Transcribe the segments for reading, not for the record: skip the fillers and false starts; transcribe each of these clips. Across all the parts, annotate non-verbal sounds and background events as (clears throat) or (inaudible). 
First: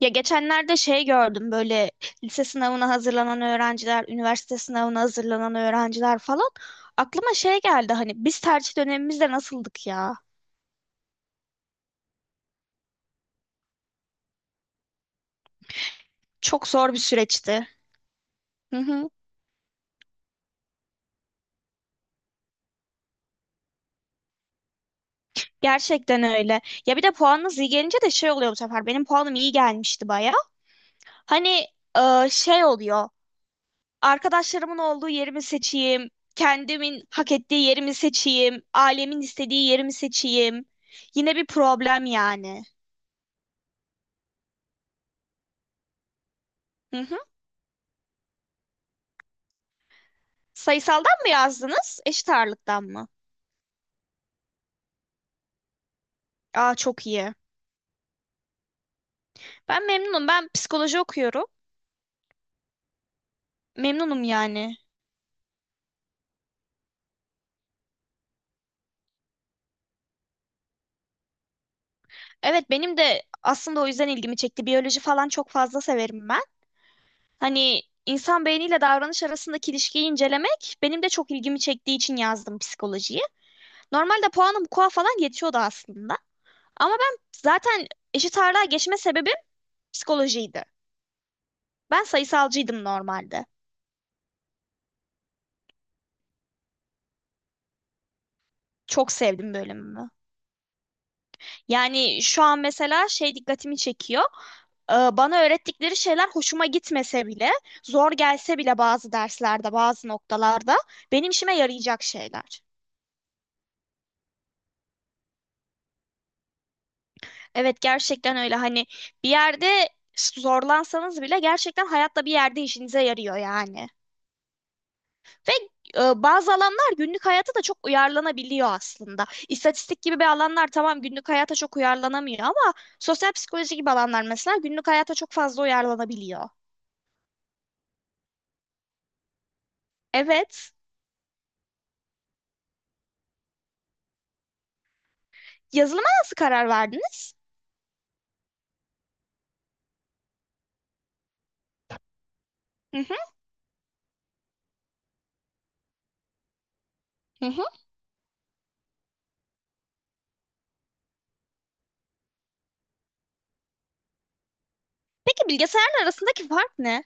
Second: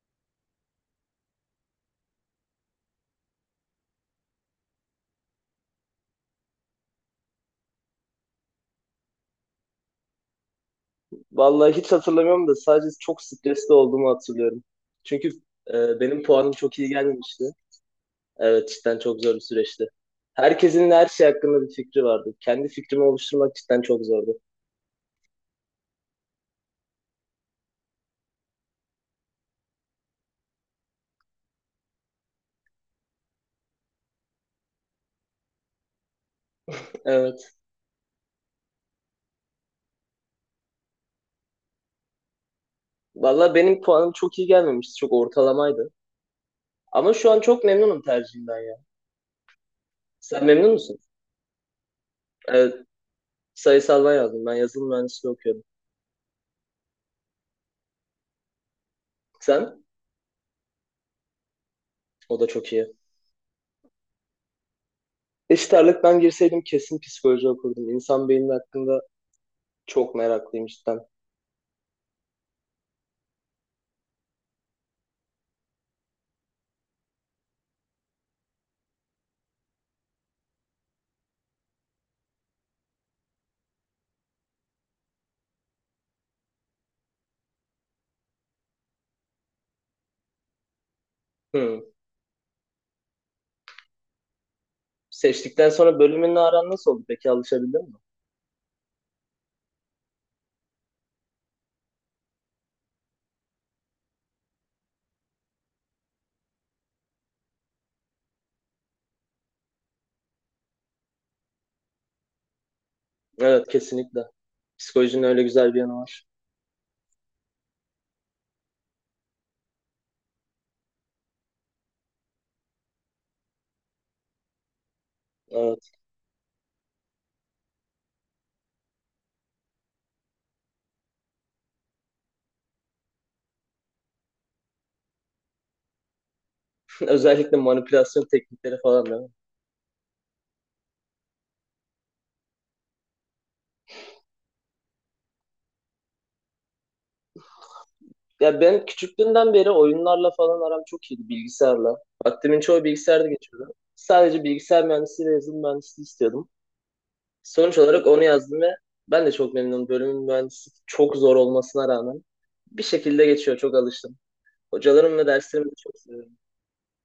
Ya geçenlerde şey gördüm böyle lise sınavına hazırlanan öğrenciler, üniversite sınavına hazırlanan öğrenciler falan. Aklıma şey geldi hani biz tercih dönemimizde nasıldık ya? Vallahi hiç hatırlamıyorum da sadece çok stresli olduğumu hatırlıyorum. Çünkü benim puanım Çok çok iyi zor bir gelmemişti. süreçti. Evet Hı cidden hı. çok zor bir süreçti. Herkesin her şey hakkında bir fikri vardı. Kendi fikrimi oluşturmak cidden çok zordu. Gerçekten öyle. Ya bir de puanınız iyi gelince de şey oluyor bu sefer. Benim puanım iyi gelmişti baya. Hani şey oluyor. Arkadaşlarımın olduğu yerimi seçeyim. Kendimin hak Evet. ettiği yerimi seçeyim. Ailemin istediği yerimi seçeyim. Yine bir problem yani. Vallahi benim puanım çok iyi gelmemişti. Çok ortalamaydı. Hı Ama hı. şu an çok memnunum tercihimden ya. Sen memnun musun? Sayısaldan mı yazdınız? Eşit ağırlıktan Evet. mı? Sayısaldan yazdım. Ben yazılım mühendisliği okuyorum. Aa çok iyi. Sen? Ben memnunum. Ben psikoloji okuyorum. O da çok iyi. Memnunum yani. Eşit ağırlık ben girseydim kesin psikoloji okurdum. İnsan beyni hakkında çok meraklıyım cidden. Evet benim de aslında o yüzden ilgimi çekti. Biyoloji falan çok fazla severim ben. Hani insan beyniyle davranış arasındaki ilişkiyi incelemek benim de çok ilgimi çektiği için yazdım psikolojiyi. Normalde puanım KUA falan yetiyordu aslında. Ama ben zaten eşit ağırlığa geçme sebebim psikolojiydi. Hmm. Ben sayısalcıydım normalde. Seçtikten sonra bölümünle aran nasıl oldu peki, alışabildin mi? Çok sevdim bölümümü. Yani şu an mesela şey dikkatimi çekiyor. Bana öğrettikleri şeyler hoşuma gitmese bile, zor gelse bile bazı derslerde, bazı noktalarda benim işime yarayacak şeyler. Evet, kesinlikle. Psikolojinin öyle güzel bir yanı var. Evet gerçekten öyle hani bir yerde zorlansanız bile gerçekten hayatta bir yerde işinize yarıyor yani. Ve Evet. Bazı alanlar günlük hayata da çok uyarlanabiliyor aslında. İstatistik gibi bir alanlar tamam günlük hayata çok uyarlanamıyor ama sosyal psikoloji gibi alanlar mesela günlük hayata çok fazla uyarlanabiliyor. (laughs) Özellikle manipülasyon teknikleri falan, değil mi? Evet. Yazılıma nasıl karar verdiniz? Ya ben küçüklüğümden beri oyunlarla falan aram çok iyiydi, bilgisayarla. Vaktimin çoğu Hı hı, bilgisayarda geçiyordu. Sadece bilgisayar mühendisliği ve yazılım mühendisliği istiyordum. hı hı. Sonuç olarak onu yazdım ve ben de çok memnunum. Bölümün mühendisliği çok zor olmasına rağmen bir şekilde geçiyor. Çok alıştım. Hocalarım ve Peki derslerimi de çok bilgisayarın seviyorum. arasındaki fark ne?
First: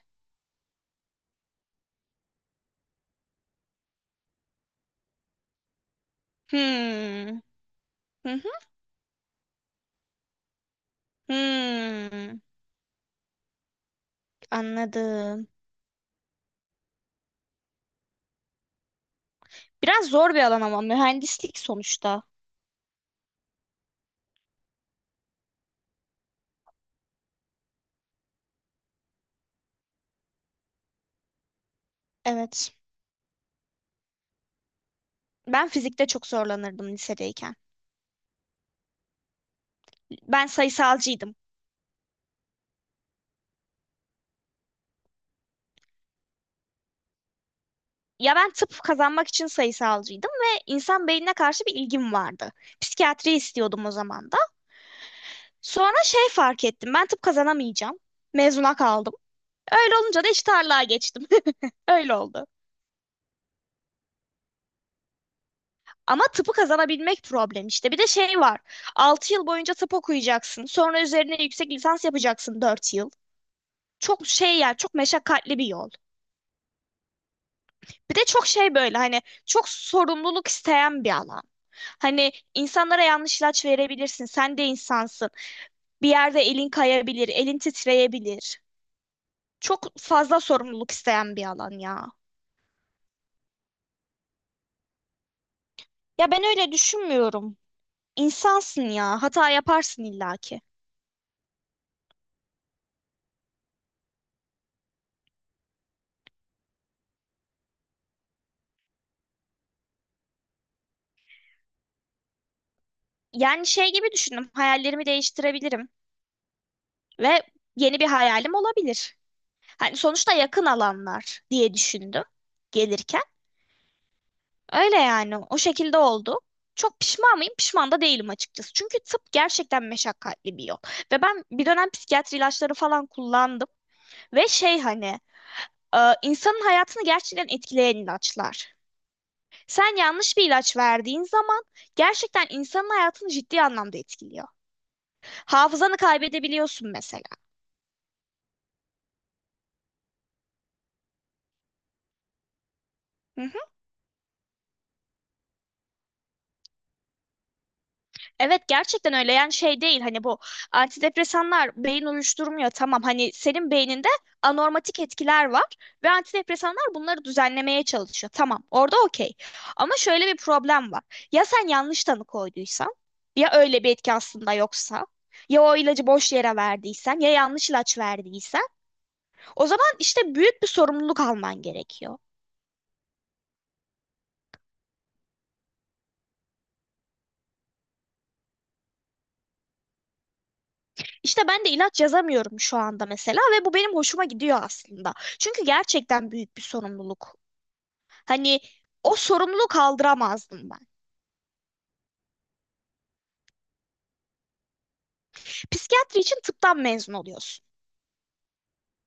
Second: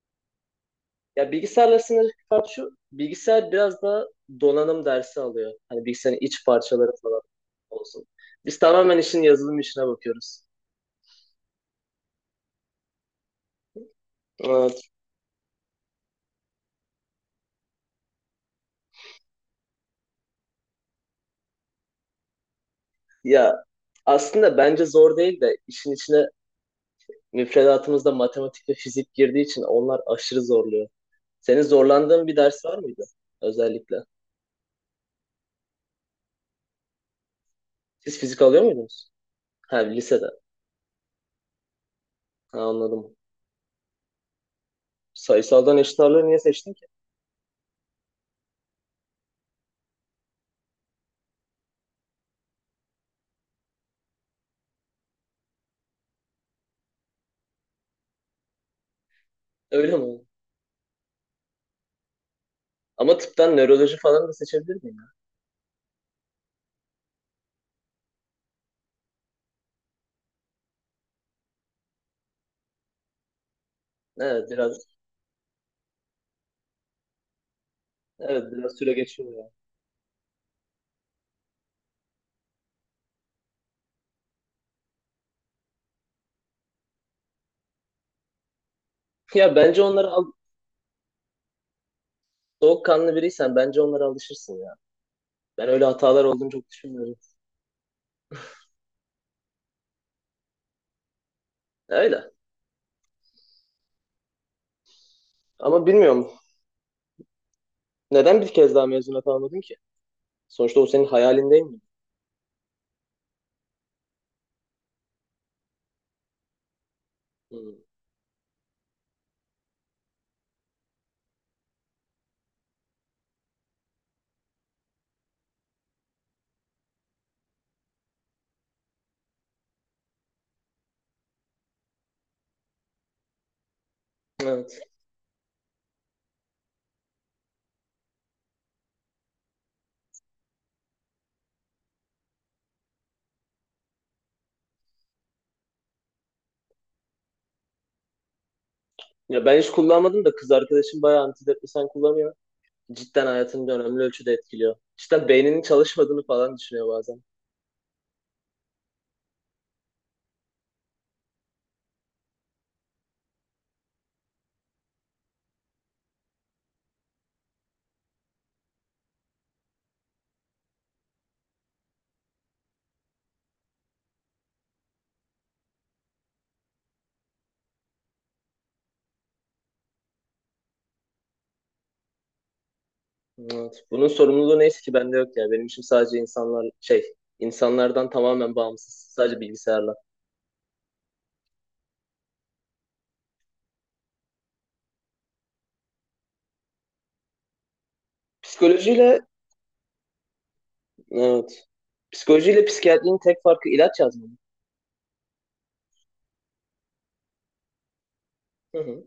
Ya bilgisayarla sınırlı fark şu, bilgisayar biraz daha donanım dersi alıyor. Hani bilgisayarın iç parçaları falan Hmm. olsun. Hı hı, Biz tamamen işin yazılım işine bakıyoruz. hmm. Evet. Anladım. Biraz zor bir alan ama mühendislik sonuçta. Ya aslında bence zor değil de işin içine, müfredatımızda matematik ve fizik girdiği için onlar aşırı zorluyor. Senin zorlandığın bir ders Evet. var mıydı özellikle? Ben fizikte çok zorlanırdım lisedeyken. Siz fizik alıyor muydunuz? Ha, lisede. Ben sayısalcıydım. Ha, anladım. Sayısaldan eşit ağırlığı niye seçtin ki? Ya ben tıp kazanmak için sayısalcıydım ve insan beynine karşı bir ilgim vardı. Psikiyatri istiyordum o zaman da. Sonra şey fark ettim. Ben tıp kazanamayacağım. Mezuna kaldım. Öyle Öyle mi? olunca da eşit ağırlığa geçtim. (laughs) Öyle oldu. Ama tıptan nöroloji falan da seçebilir miyim? Ama tıpı kazanabilmek problem işte. Bir de şey var. 6 yıl boyunca tıp okuyacaksın. Sonra üzerine yüksek lisans yapacaksın 4 yıl. Ya? Çok Evet, şey yani çok biraz. meşakkatli bir yol. Bir de Evet, çok şey biraz süre böyle hani geçiyor ya. çok sorumluluk isteyen bir alan. Hani insanlara yanlış ilaç verebilirsin. Sen de insansın. Bir yerde elin kayabilir, elin titreyebilir. Ya bence Çok onlara al, fazla sorumluluk isteyen bir alan ya. soğukkanlı biriysen bence onlara alışırsın ya. Ben öyle hatalar Ya ben olduğunu çok öyle düşünmüyorum. düşünmüyorum. İnsansın ya. Hata yaparsın illaki. Öyle. Ama bilmiyorum. Neden bir kez daha mezuna kalmadın ki? Sonuçta o senin hayalin, değil mi? Yani şey gibi düşündüm. Hayallerimi değiştirebilirim. Ve Hmm. yeni bir hayalim olabilir. Hani sonuçta yakın alanlar diye düşündüm gelirken. Öyle yani o şekilde oldu. Çok pişman mıyım? Pişman da değilim açıkçası. Çünkü tıp gerçekten meşakkatli bir yol. Ve ben bir dönem psikiyatri ilaçları falan kullandım. Ve şey Evet. hani insanın hayatını gerçekten etkileyen ilaçlar. Sen yanlış bir ilaç verdiğin zaman gerçekten insanın hayatını ciddi anlamda etkiliyor. Hafızanı kaybedebiliyorsun mesela. Ya ben hiç kullanmadım da kız arkadaşım bayağı antidepresan kullanıyor. Cidden Hı. hayatını da önemli ölçüde etkiliyor. Cidden beyninin çalışmadığını falan düşünüyor bazen. Evet gerçekten öyle yani şey değil hani bu antidepresanlar beyin uyuşturmuyor tamam hani senin beyninde anormatik etkiler var ve antidepresanlar bunları düzenlemeye çalışıyor tamam orada okey ama şöyle bir problem var ya sen yanlış tanı koyduysan ya öyle bir etki aslında yoksa ya o ilacı boş yere verdiysen ya yanlış ilaç verdiysen o zaman işte büyük bir sorumluluk alman gerekiyor. Evet. Bunun sorumluluğu neyse ki bende yok ya. Benim işim sadece insanlar şey, insanlardan tamamen bağımsız. Sadece bilgisayarla. İşte ben de ilaç yazamıyorum şu anda mesela ve bu benim hoşuma gidiyor aslında çünkü gerçekten büyük bir sorumluluk. Hani o Psikolojiyle. sorumluluğu kaldıramazdım ben. Evet. Psikolojiyle psikiyatrinin tek farkı ilaç yazmamak. Psikiyatri için tıptan mezun oluyorsun. Hı hı.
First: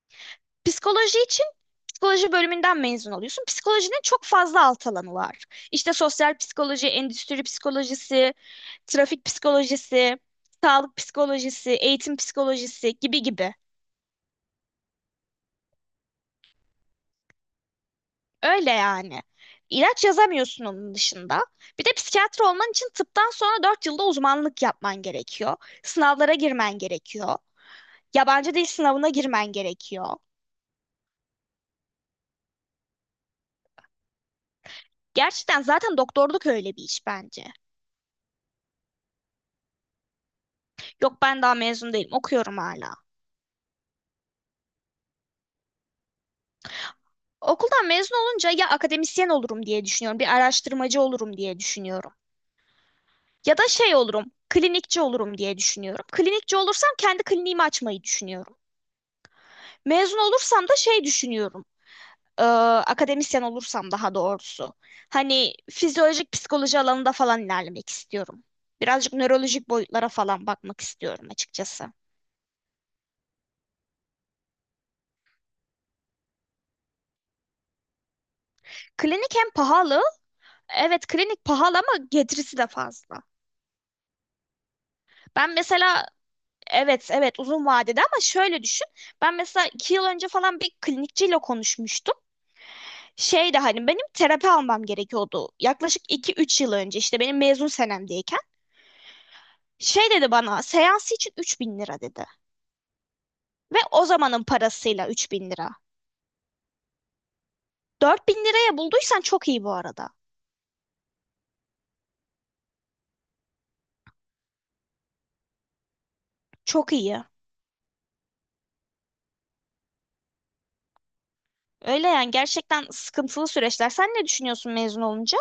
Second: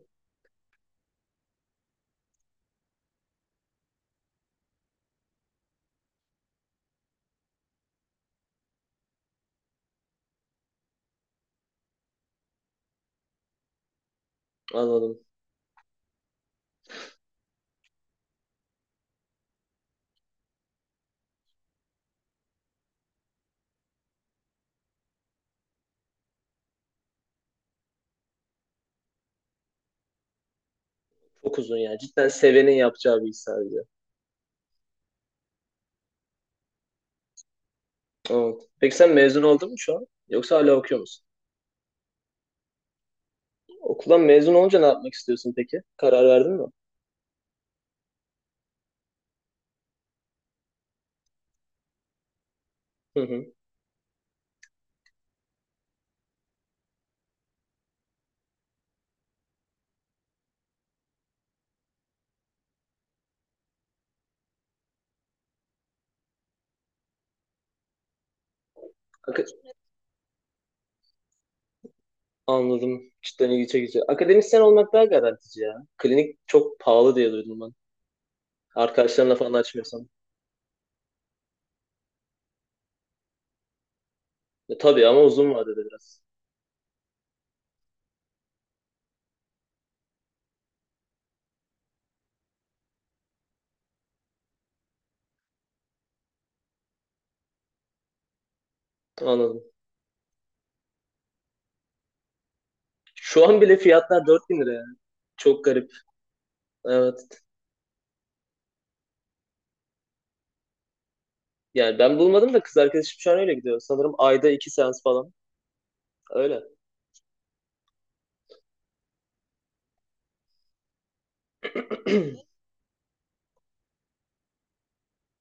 Psikoloji için psikoloji bölümünden mezun oluyorsun. Psikolojinin çok fazla alt alanı var. İşte sosyal psikoloji, endüstri psikolojisi, trafik psikolojisi, sağlık psikolojisi, eğitim psikolojisi gibi gibi. Anladım. Öyle yani. İlaç yazamıyorsun onun dışında. Bir de psikiyatri olman için tıptan sonra 4 yılda uzmanlık yapman gerekiyor. Sınavlara girmen gerekiyor. Yabancı dil sınavına girmen gerekiyor. Çok uzun yani. Cidden sevenin yapacağı bir iş sadece. Gerçekten zaten doktorluk öyle bir iş bence. Evet. Peki sen mezun oldun mu şu an? Yoksa hala okuyor Yok musun? ben daha mezun değilim, okuyorum hala. Okuldan mezun olunca ne yapmak istiyorsun peki? Karar verdin mi? Okuldan mezun olunca ya akademisyen olurum diye düşünüyorum, bir araştırmacı olurum diye düşünüyorum. Hı hı. Ya da şey olurum, klinikçi olurum diye düşünüyorum. Klinikçi olursam kendi kliniğimi açmayı düşünüyorum. Mezun olursam da şey düşünüyorum. e, Akademisyen olursam daha doğrusu. Hani fizyolojik psikoloji alanında falan ilerlemek istiyorum. Birazcık Ak- nörolojik boyutlara falan bakmak istiyorum açıkçası. Anladım. Cidden ilgi çekici. Akademisyen olmak daha garantici ya. Klinik çok pahalı diye duydum ben. Klinik Arkadaşlarınla hem falan pahalı. açmıyorsan. Evet klinik pahalı ama getirisi de fazla. E, tabii ama Ben uzun vadede mesela biraz. evet evet uzun vadede ama şöyle düşün. Ben mesela 2 yıl önce falan bir klinikçiyle konuşmuştum. Şeydi hani benim terapi almam gerekiyordu. Yaklaşık 2-3 yıl önce işte benim mezun senemdeyken. Anladım. Şey dedi bana, seansı için 3.000 lira dedi. Şu an bile Ve o fiyatlar zamanın 4.000 lira yani. parasıyla 3000 Çok lira. garip. Evet. 4.000 liraya bulduysan çok iyi bu arada. Yani ben bulmadım da kız arkadaşım şu an öyle gidiyor. Sanırım ayda iki seans falan. Öyle. Çok iyi. Öyle yani (clears throat) gerçekten sıkıntılı süreçler. Sen ne düşünüyorsun mezun olunca?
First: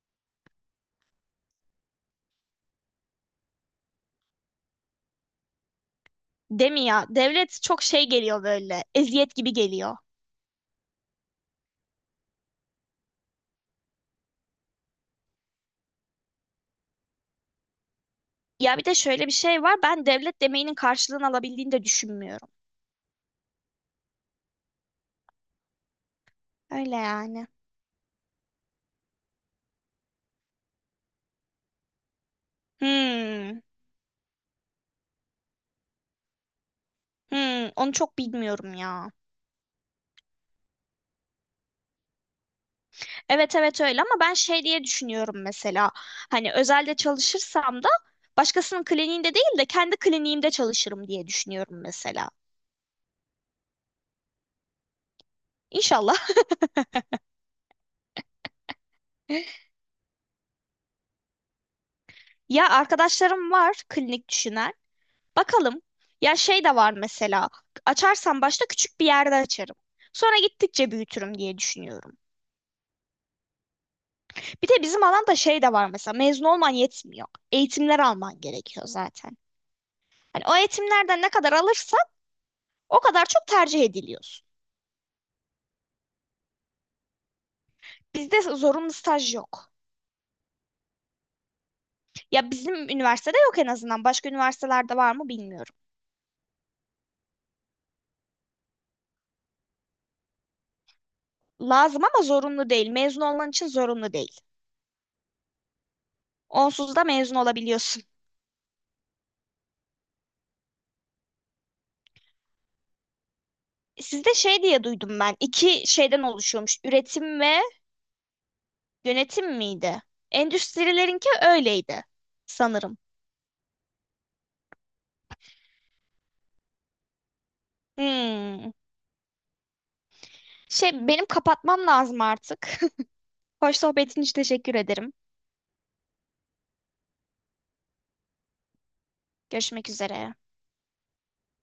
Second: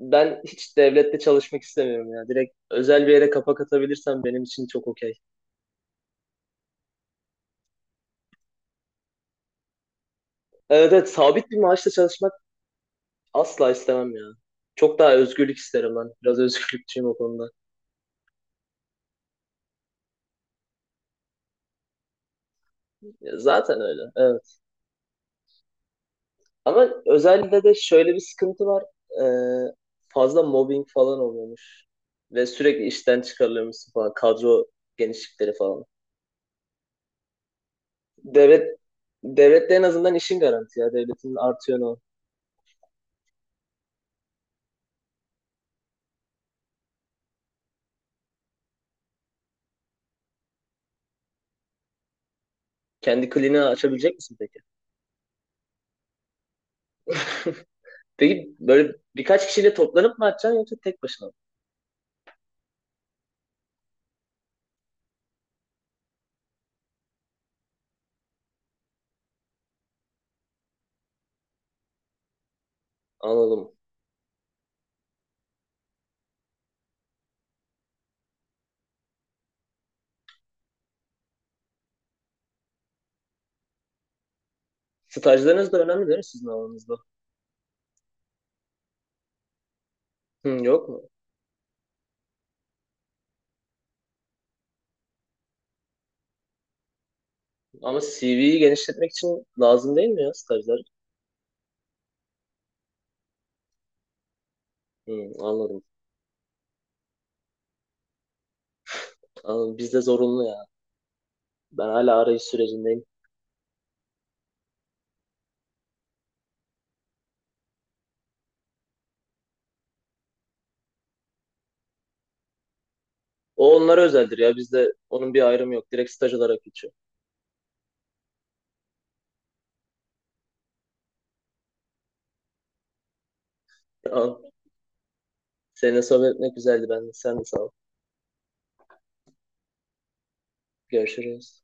Ben hiç devlette çalışmak istemiyorum ya. Direkt özel bir yere kapak atabilirsem benim için çok okey. Değil mi ya? Devlet çok şey geliyor böyle. Eziyet gibi geliyor. Evet, evet, sabit bir maaşla çalışmak asla istemem ya. Çok daha özgürlük isterim ben. Biraz özgürlükçüyüm o konuda. Ya bir de şöyle bir şey var. Ben devlet demeyinin karşılığını alabildiğini de düşünmüyorum. Ya zaten öyle. Evet. Ama Öyle yani. özelde de şöyle bir sıkıntı var. Ee, fazla mobbing falan oluyormuş. Ve sürekli işten Hmm. çıkarılıyormuşsun falan. Kadro genişlikleri falan. Hmm, onu çok bilmiyorum Devlet ya. devlette en azından işin garanti ya. Devletin artıyor o. Evet evet öyle ama ben şey diye düşünüyorum mesela. Hani özelde çalışırsam da başkasının kliniğinde değil de kendi kliniğimde çalışırım diye düşünüyorum mesela. Kendi kliniği açabilecek misin peki? İnşallah. Peki böyle birkaç (laughs) kişiyle toplanıp mı açacaksın yoksa tek başına mı? Ya arkadaşlarım var klinik düşünen. Bakalım. Ya şey de var mesela. Açarsam başta küçük bir yerde açarım. Sonra gittikçe büyütürüm diye düşünüyorum. Anladım. Bir de bizim alanda şey de var mesela. Mezun olman yetmiyor. Eğitimler alman gerekiyor zaten. Hani o eğitimlerden ne kadar alırsan o kadar çok tercih ediliyorsun. Stajlarınız da önemli değil mi sizin alanınızda? Bizde zorunlu staj yok. Hı, yok mu? Ya bizim üniversitede yok en azından. Başka üniversitelerde var mı bilmiyorum. Ama CV'yi genişletmek için lazım değil mi ya, stajlar? Lazım ama zorunlu değil. Mezun olman için zorunlu değil. Hı, anladım. Onsuz da mezun olabiliyorsun. Anladım. Bizde zorunlu ya. Ben hala arayış sürecindeyim. Sizde şey diye duydum ben. İki şeyden oluşuyormuş. Üretim ve Yönetim miydi? Endüstrilerinki öyleydi sanırım. O onlara özeldir ya. Bizde onun bir ayrımı yok. Direkt staj olarak geçiyor. Hmm. Şey benim kapatmam lazım artık. (laughs) Hoş sohbetin için Tamam. teşekkür ederim. Seninle sohbet etmek güzeldi. Ben de. Sen de sağ ol. Görüşmek üzere. Görüşürüz.